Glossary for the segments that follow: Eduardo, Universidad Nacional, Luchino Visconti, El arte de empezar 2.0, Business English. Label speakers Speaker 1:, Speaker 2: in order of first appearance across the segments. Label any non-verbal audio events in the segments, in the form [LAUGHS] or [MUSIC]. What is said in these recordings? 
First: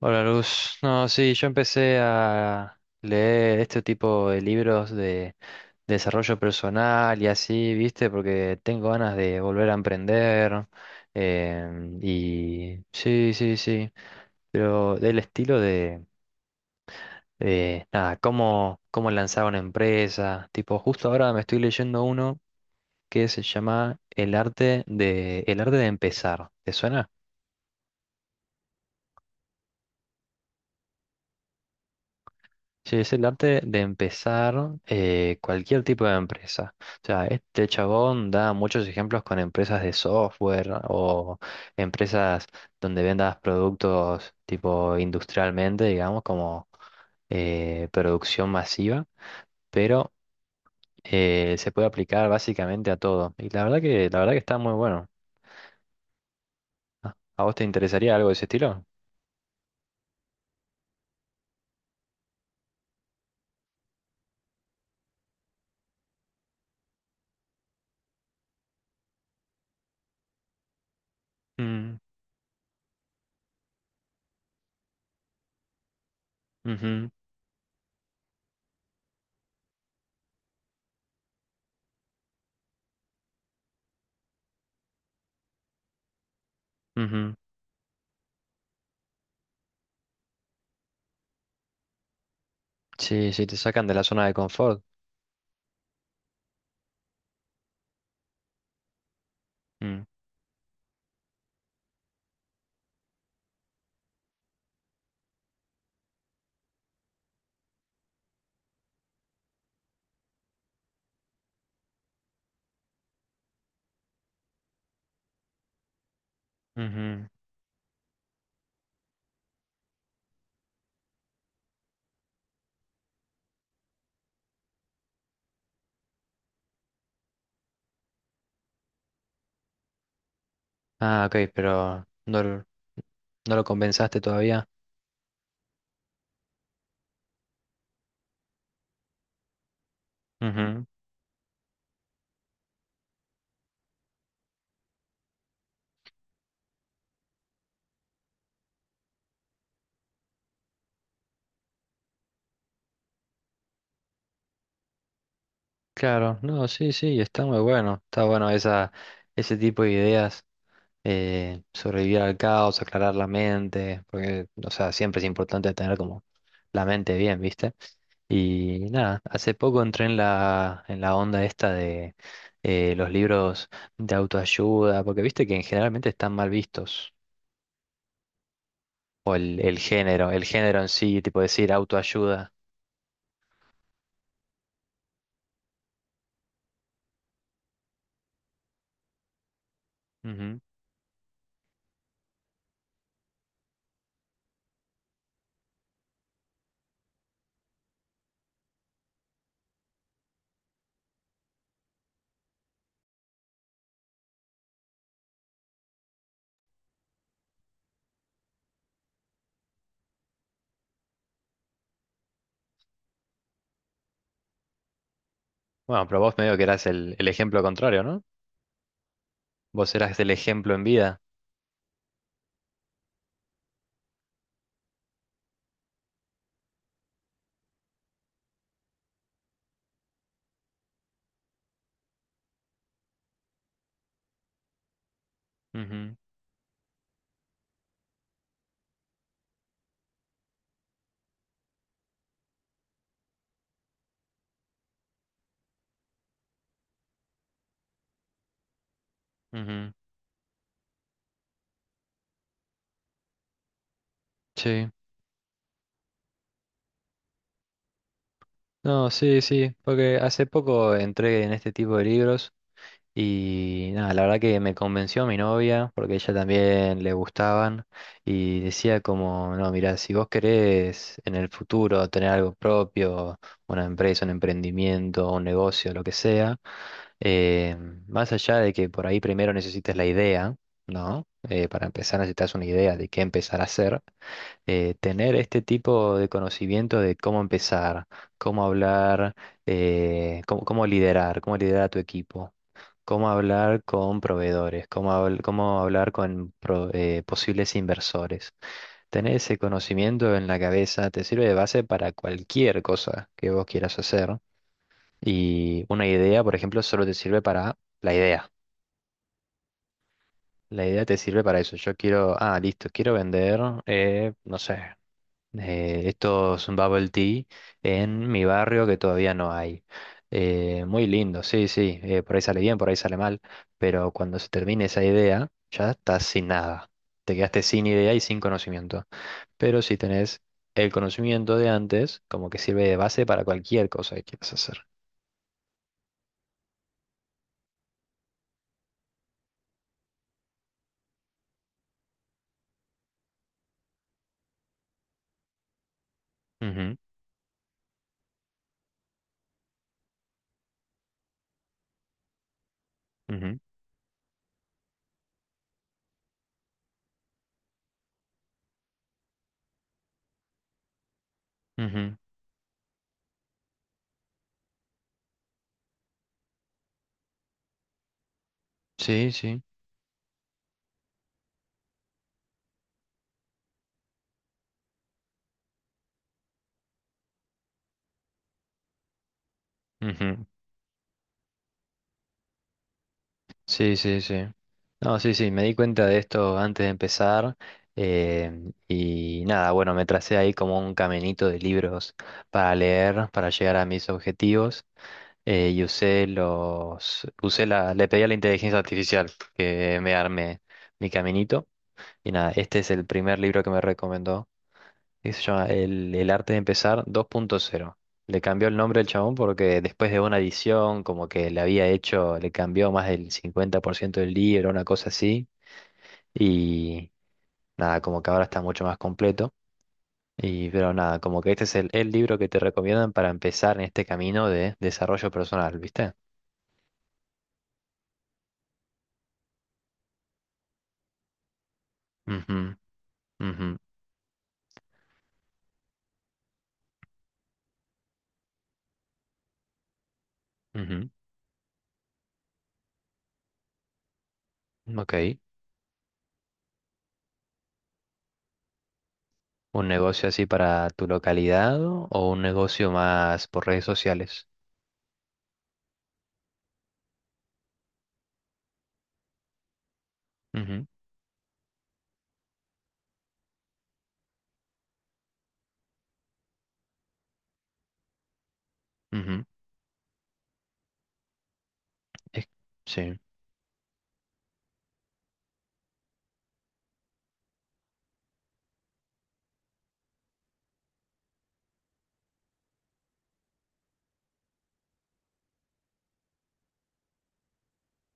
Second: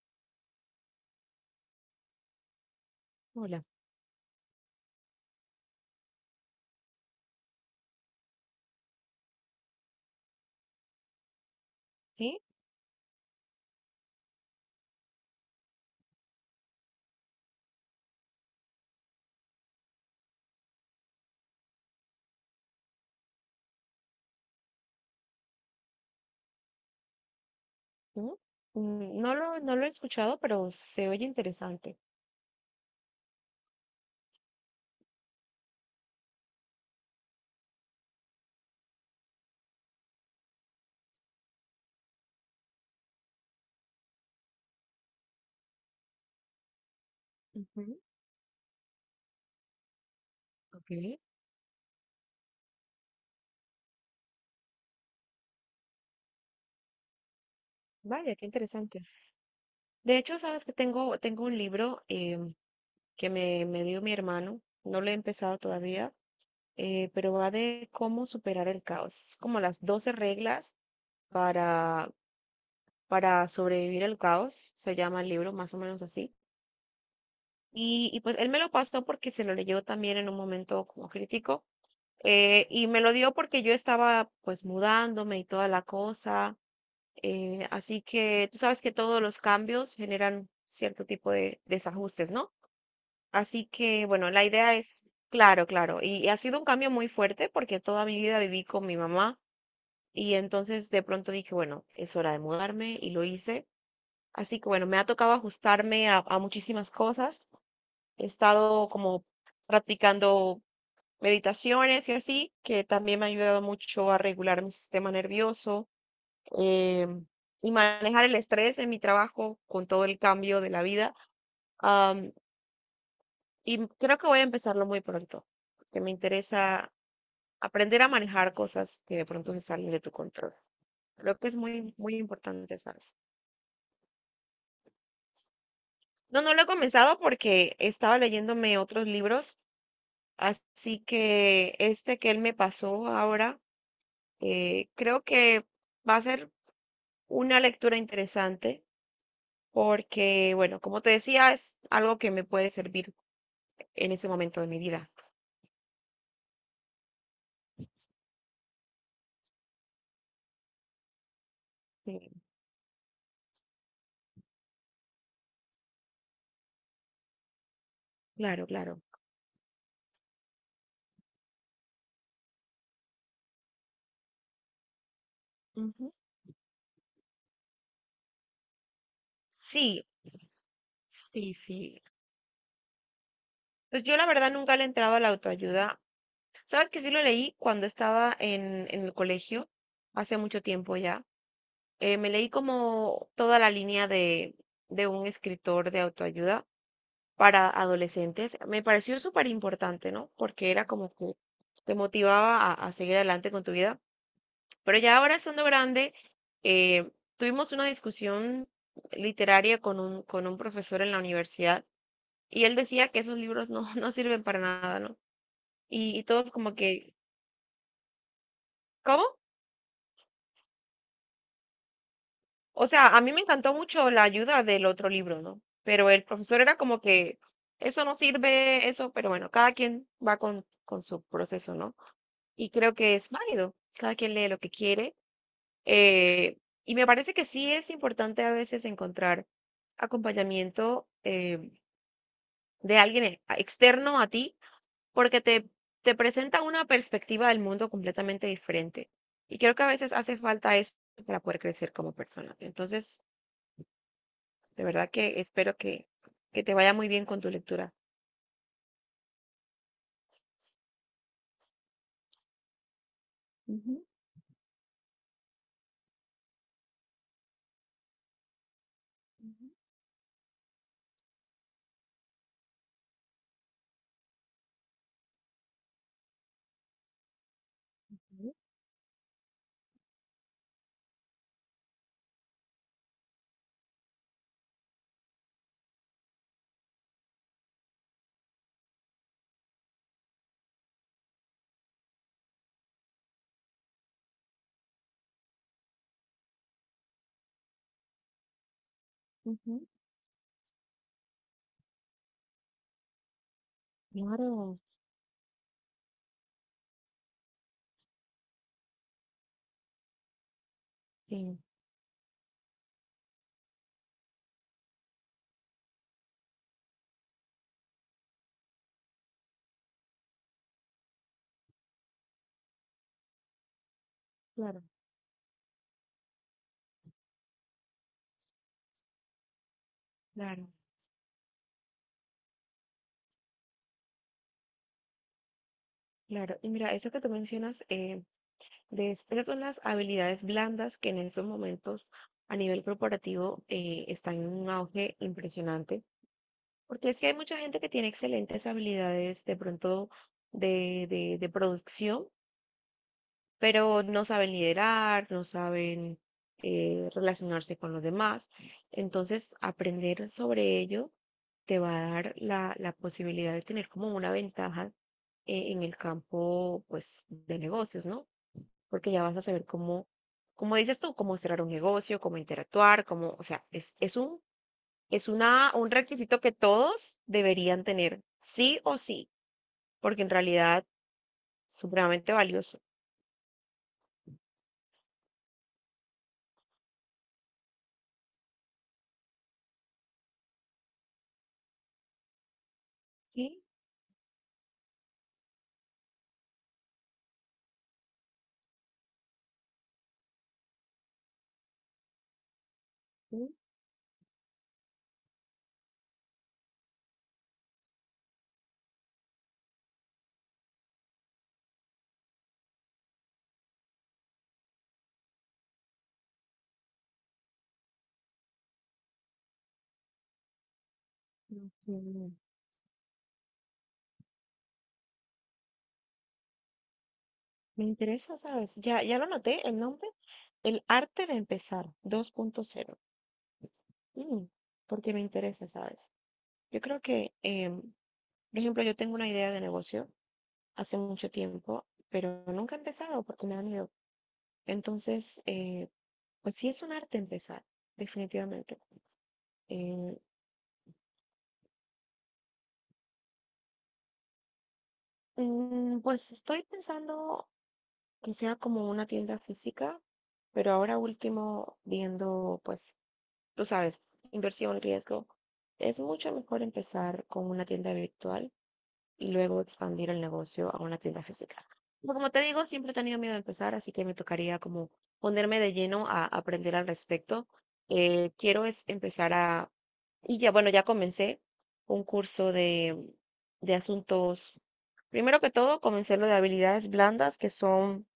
Speaker 1: Hola Luz, no, sí, yo empecé a leer
Speaker 2: Hola,
Speaker 1: este tipo de libros de desarrollo personal y así, viste, porque tengo ganas de volver a emprender
Speaker 2: ¿sí?
Speaker 1: y sí, sí, sí, pero del estilo de, nada, cómo lanzar una empresa, tipo, justo ahora me estoy leyendo uno que se llama El arte de empezar, ¿te suena?
Speaker 2: ¿No? Mm, no lo he escuchado, pero se oye interesante.
Speaker 1: Sí, es el arte de empezar cualquier tipo de empresa. O sea, este chabón da muchos ejemplos con empresas de software o empresas donde vendas productos tipo industrialmente, digamos, como
Speaker 2: Ujú,
Speaker 1: producción masiva, pero
Speaker 2: ok.
Speaker 1: se puede aplicar básicamente a todo. Y la verdad que está muy bueno. ¿A vos te interesaría algo de
Speaker 2: Vaya,
Speaker 1: ese
Speaker 2: qué
Speaker 1: estilo?
Speaker 2: interesante. De hecho, sabes que tengo un libro que me dio mi hermano. No lo he empezado todavía, pero va de cómo superar el caos, como las 12 reglas
Speaker 1: Mm,
Speaker 2: para, para sobrevivir al caos. Se llama el libro, más o menos así.
Speaker 1: ujú,
Speaker 2: Y pues él me lo pasó porque se lo leyó también en un momento como crítico. Y me lo dio porque yo estaba pues mudándome y toda la cosa.
Speaker 1: ujú.
Speaker 2: Así que tú sabes que todos los cambios generan cierto tipo de desajustes, ¿no?
Speaker 1: Sí, sí, te
Speaker 2: Así
Speaker 1: sacan de la
Speaker 2: que
Speaker 1: zona
Speaker 2: bueno,
Speaker 1: de
Speaker 2: la idea
Speaker 1: confort.
Speaker 2: es, claro, claro. Ha sido un cambio muy fuerte porque toda mi vida viví con mi mamá
Speaker 1: Mm.
Speaker 2: y entonces de pronto dije, bueno, es hora de mudarme y lo hice. Así que bueno, me ha tocado ajustarme a muchísimas cosas. He estado como practicando meditaciones y así, que también me ha ayudado mucho a regular mi sistema nervioso eh,
Speaker 1: Ujú.
Speaker 2: y manejar el estrés en mi trabajo con todo el cambio de la vida. Am, y creo que voy a empezarlo muy pronto, que me interesa aprender a manejar cosas que de pronto se salen de tu control.
Speaker 1: Ah,
Speaker 2: Creo que
Speaker 1: ok,
Speaker 2: es muy,
Speaker 1: pero
Speaker 2: muy
Speaker 1: no,
Speaker 2: importante, ¿sabes?
Speaker 1: no lo compensaste todavía.
Speaker 2: No, no lo he comenzado porque estaba leyéndome otros libros,
Speaker 1: Ujú.
Speaker 2: así que este que él me pasó ahora, creo que va a ser una lectura interesante porque, bueno, como te decía, es algo que me puede servir en ese momento de mi vida.
Speaker 1: Claro, no, sí, sí, está muy bueno. Ese tipo de ideas,
Speaker 2: Sí,
Speaker 1: sobrevivir al caos, aclarar la mente, porque, o sea, siempre es importante tener como la mente bien, ¿viste?
Speaker 2: claro,
Speaker 1: Y
Speaker 2: claro.
Speaker 1: nada, hace poco entré en la onda esta de los libros de autoayuda, porque viste que generalmente
Speaker 2: Ujú.
Speaker 1: están mal vistos, o
Speaker 2: Sí,
Speaker 1: el género en sí, tipo
Speaker 2: sí,
Speaker 1: decir
Speaker 2: sí.
Speaker 1: autoayuda.
Speaker 2: Pues yo la verdad nunca le entraba a la autoayuda. Sabes que sí lo leí cuando estaba en el colegio, hace
Speaker 1: Ujú.
Speaker 2: mucho tiempo ya. Me leí como toda la línea de un escritor de autoayuda para adolescentes. Me pareció súper importante, ¿no? Porque era como que te motivaba a seguir adelante con tu vida. Pero ya ahora estando grande, eh, tuvimos una discusión literaria con un profesor en la universidad y él decía que esos libros no, [LAUGHS] no sirven para nada, ¿no?
Speaker 1: Bueno,
Speaker 2: Y,
Speaker 1: pero
Speaker 2: y
Speaker 1: vos
Speaker 2: todos
Speaker 1: medio que
Speaker 2: como
Speaker 1: eras
Speaker 2: que,
Speaker 1: el ejemplo contrario, ¿no?
Speaker 2: ¿cómo?
Speaker 1: Vos eras el ejemplo en vida.
Speaker 2: O sea, a mí me encantó mucho la ayuda del otro libro, ¿no? Pero el profesor era como que, eso no sirve, eso, pero bueno, cada quien va con su proceso, ¿no? Y creo que es válido, cada quien lee lo que quiere.
Speaker 1: Ujú,
Speaker 2: Eh, y me parece que sí es importante a veces encontrar acompañamiento de alguien externo a ti, porque te presenta una perspectiva del mundo completamente diferente. Y creo que a
Speaker 1: ujú.
Speaker 2: veces hace falta eso para poder crecer como persona. Entonces, de
Speaker 1: Sí.
Speaker 2: verdad que espero que te vaya muy bien con tu lectura.
Speaker 1: No, sí, sí, porque hace poco entré en este tipo de libros. Y
Speaker 2: Ujú,
Speaker 1: nada, la verdad que me convenció mi novia, porque a ella también le gustaban, y decía como,
Speaker 2: ujú,
Speaker 1: no, mira, si vos querés en el futuro tener algo propio, una empresa, un emprendimiento, un negocio, lo que sea, eh, más allá de que por ahí primero necesites la idea, ¿no? Para empezar necesitas una idea de qué empezar a hacer, tener este tipo de conocimiento de cómo empezar, cómo hablar, cómo liderar a tu equipo, cómo hablar con proveedores, cómo hablar con posibles inversores. Tener ese
Speaker 2: ujú, ujú.
Speaker 1: conocimiento en la cabeza te sirve de base para cualquier cosa que vos quieras hacer.
Speaker 2: Claro,
Speaker 1: Y una idea, por ejemplo, solo te sirve para la idea. La idea te sirve
Speaker 2: sí,
Speaker 1: para eso. Yo quiero, ah, listo, quiero vender, no sé, estos bubble tea en mi barrio que todavía no hay. Muy lindo, sí, sí, por ahí sale bien, por ahí sale mal, pero cuando se
Speaker 2: claro,
Speaker 1: termine esa idea, ya estás sin nada. Te quedaste sin idea y sin conocimiento. Pero si tenés
Speaker 2: claro, claro.
Speaker 1: el conocimiento de antes, como que sirve de base para cualquier cosa que quieras hacer.
Speaker 2: Claro, y mira, eso que tú mencionas, de esas son las habilidades blandas que en estos momentos a nivel corporativo están en un auge impresionante,
Speaker 1: Ujú,
Speaker 2: porque es que hay mucha gente que tiene excelentes habilidades de pronto de, de producción,
Speaker 1: ujú,
Speaker 2: pero no saben liderar, no saben relacionarse con los demás. Entonces, aprender sobre ello te va a
Speaker 1: ujú.
Speaker 2: dar la, la posibilidad de tener como una ventaja en el campo pues, de negocios, ¿no? Porque ya
Speaker 1: Sí,
Speaker 2: vas a
Speaker 1: sí.
Speaker 2: saber cómo, como dices tú, cómo cerrar un negocio, cómo interactuar, cómo, o sea, es un, es una, un requisito que todos deberían tener, sí o sí, porque en
Speaker 1: Ujú.
Speaker 2: realidad es supremamente valioso.
Speaker 1: Sí, sí, sí. No, sí, sí, me di cuenta de esto antes de empezar. Y nada, bueno, me tracé ahí como un caminito de libros para leer, para
Speaker 2: Sí,
Speaker 1: llegar a mis objetivos. Usé la, le pedí a la inteligencia artificial que me arme mi caminito. Y nada, este es el primer
Speaker 2: sí,
Speaker 1: libro que me recomendó. ¿Qué se llama? El arte de empezar 2.0. Le cambió el nombre al chabón porque después de una edición, como que le había hecho, le cambió más del 50% del libro, una cosa así. Y nada, como que ahora está mucho más completo. Y pero nada, como que este
Speaker 2: no,
Speaker 1: es el
Speaker 2: mm,
Speaker 1: libro que te recomiendan para empezar en este camino de desarrollo personal, ¿viste?
Speaker 2: me interesa, ¿sabes? Ya, ya lo noté, el nombre, El arte de empezar
Speaker 1: Ujú,
Speaker 2: 2.0,
Speaker 1: ujú,
Speaker 2: mm, porque me interesa, ¿sabes? Yo creo que, por ejemplo, yo tengo una idea de negocio hace mucho tiempo, pero nunca he empezado porque me da miedo.
Speaker 1: ujú. Ok.
Speaker 2: Entonces, pues sí es un arte empezar, definitivamente.
Speaker 1: ¿Un
Speaker 2: Eh,
Speaker 1: negocio así para tu localidad o un negocio más por redes sociales?
Speaker 2: mm, pues estoy pensando que sea como una tienda física, pero
Speaker 1: Ujú,
Speaker 2: ahora último viendo, pues, tú sabes, inversión, riesgo, es mucho mejor empezar con una tienda virtual y
Speaker 1: ujú.
Speaker 2: luego expandir el negocio a una tienda física. Pero como te
Speaker 1: Es-
Speaker 2: digo, siempre he
Speaker 1: Sí.
Speaker 2: tenido miedo de empezar, así que me tocaría como ponerme de lleno a aprender al respecto. Quiero es empezar a, y ya, bueno, ya comencé un curso de asuntos. Primero que todo, comencé lo de habilidades blandas, que son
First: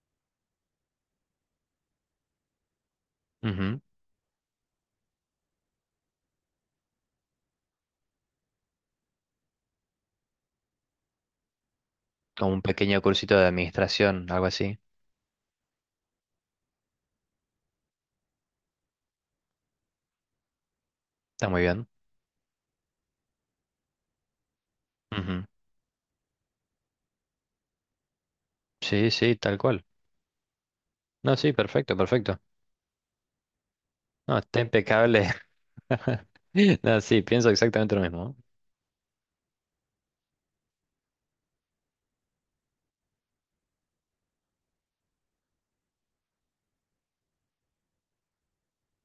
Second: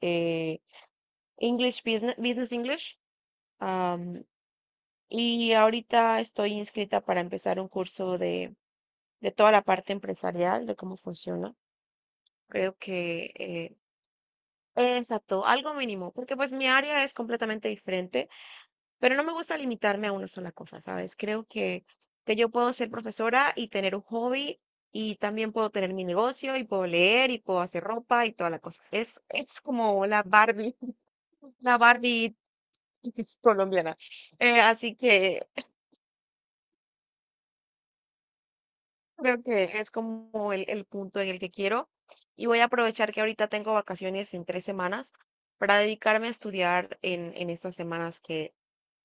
Speaker 2: eh, English Business, Business English.
Speaker 1: Ujú.
Speaker 2: am, y ahorita estoy inscrita para empezar un curso de toda la parte empresarial, de cómo funciona.
Speaker 1: Como un
Speaker 2: Creo
Speaker 1: pequeño
Speaker 2: que,
Speaker 1: cursito de administración, algo así.
Speaker 2: exacto, algo mínimo, porque pues mi área es completamente diferente, pero no me gusta limitarme a una sola cosa, ¿sabes? Creo
Speaker 1: Está muy bien.
Speaker 2: que yo puedo ser profesora y tener un hobby y
Speaker 1: Ujú,
Speaker 2: también puedo tener mi negocio y puedo leer y puedo hacer ropa y toda la cosa.
Speaker 1: sí, sí, tal
Speaker 2: Es
Speaker 1: cual.
Speaker 2: como la Barbie, [LAUGHS]
Speaker 1: No, sí,
Speaker 2: la
Speaker 1: perfecto,
Speaker 2: Barbie
Speaker 1: perfecto.
Speaker 2: [LAUGHS] colombiana.
Speaker 1: No, está
Speaker 2: Así
Speaker 1: impecable.
Speaker 2: que
Speaker 1: [LAUGHS] No, sí, pienso exactamente lo mismo.
Speaker 2: creo que es como el punto en el que quiero. Y voy a aprovechar que ahorita tengo vacaciones en 3 semanas para dedicarme a estudiar en estas semanas que,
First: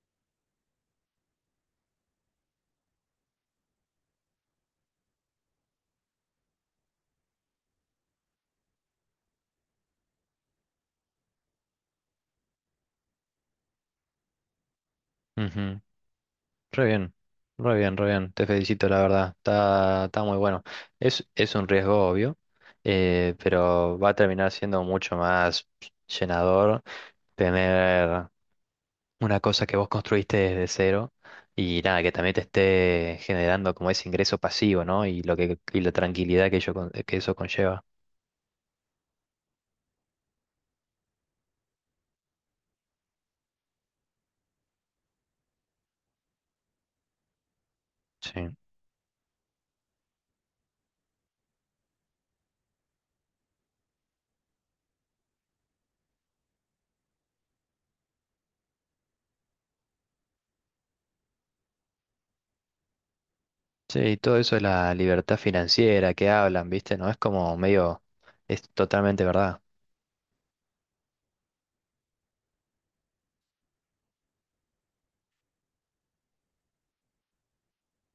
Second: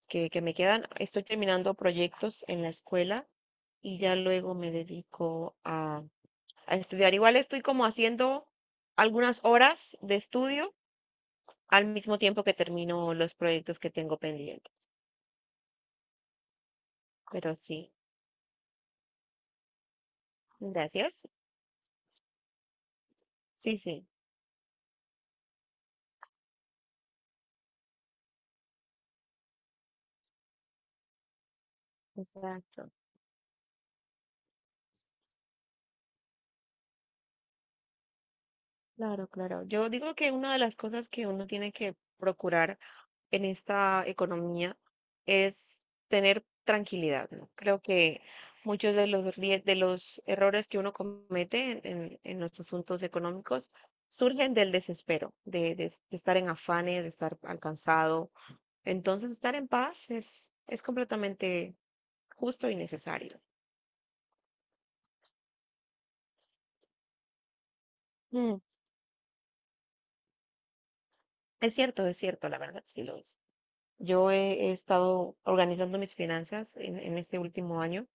Speaker 2: que me quedan. Estoy terminando proyectos en la escuela y ya luego me dedico a estudiar. Igual estoy como haciendo algunas horas de estudio al mismo tiempo que termino los proyectos que tengo pendientes.
Speaker 1: ¿Eh? Ujú, re bien,
Speaker 2: Pero
Speaker 1: re
Speaker 2: sí,
Speaker 1: bien, re bien. Te felicito, la verdad. Está, está muy bueno.
Speaker 2: gracias.
Speaker 1: Es un riesgo obvio,
Speaker 2: Sí,
Speaker 1: pero
Speaker 2: sí,
Speaker 1: va a terminar siendo mucho más llenador tener una cosa que vos construiste desde cero y nada, que también te
Speaker 2: exacto.
Speaker 1: esté generando como ese ingreso pasivo, ¿no? Y la tranquilidad que que eso conlleva.
Speaker 2: Claro, claro. Yo digo que una de las cosas que uno tiene que procurar en esta economía es tener tranquilidad, ¿no? Creo que
Speaker 1: Sí.
Speaker 2: muchos de los, de los errores que uno comete en los asuntos económicos surgen del desespero, de, de estar en afanes, de estar alcanzado. Entonces, estar en paz es completamente justo y necesario.
Speaker 1: Sí, y todo eso de la libertad financiera que hablan, ¿viste? No es como medio,
Speaker 2: Mm,
Speaker 1: es totalmente verdad.
Speaker 2: es cierto, es cierto, la verdad, sí lo es. Yo he, he estado organizando mis finanzas en este último año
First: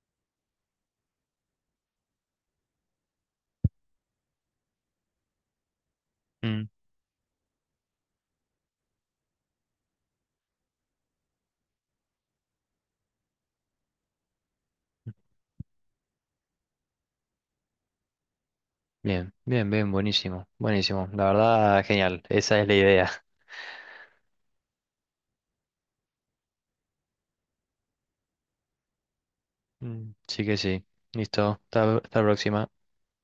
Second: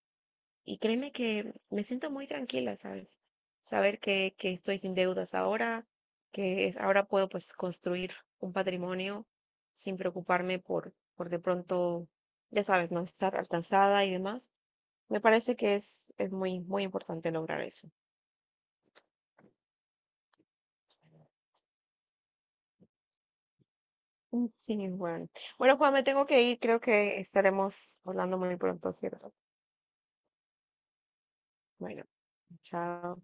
Speaker 2: y créeme que me siento muy tranquila, ¿sabes? Saber que estoy sin deudas ahora, que
Speaker 1: Mm.
Speaker 2: ahora puedo pues construir un patrimonio sin preocuparme por de pronto, ya sabes, no estar alcanzada y demás. Me parece que es muy, muy importante lograr eso.
Speaker 1: Bien, bien, bien, buenísimo, buenísimo. La verdad, genial, esa es la idea.
Speaker 2: Mm, sí, bueno. Bueno, Juan, me tengo que ir. Creo que estaremos hablando muy pronto, ¿cierto?
Speaker 1: Mm, sí que sí. Listo,
Speaker 2: Bueno,
Speaker 1: hasta la próxima.
Speaker 2: chao.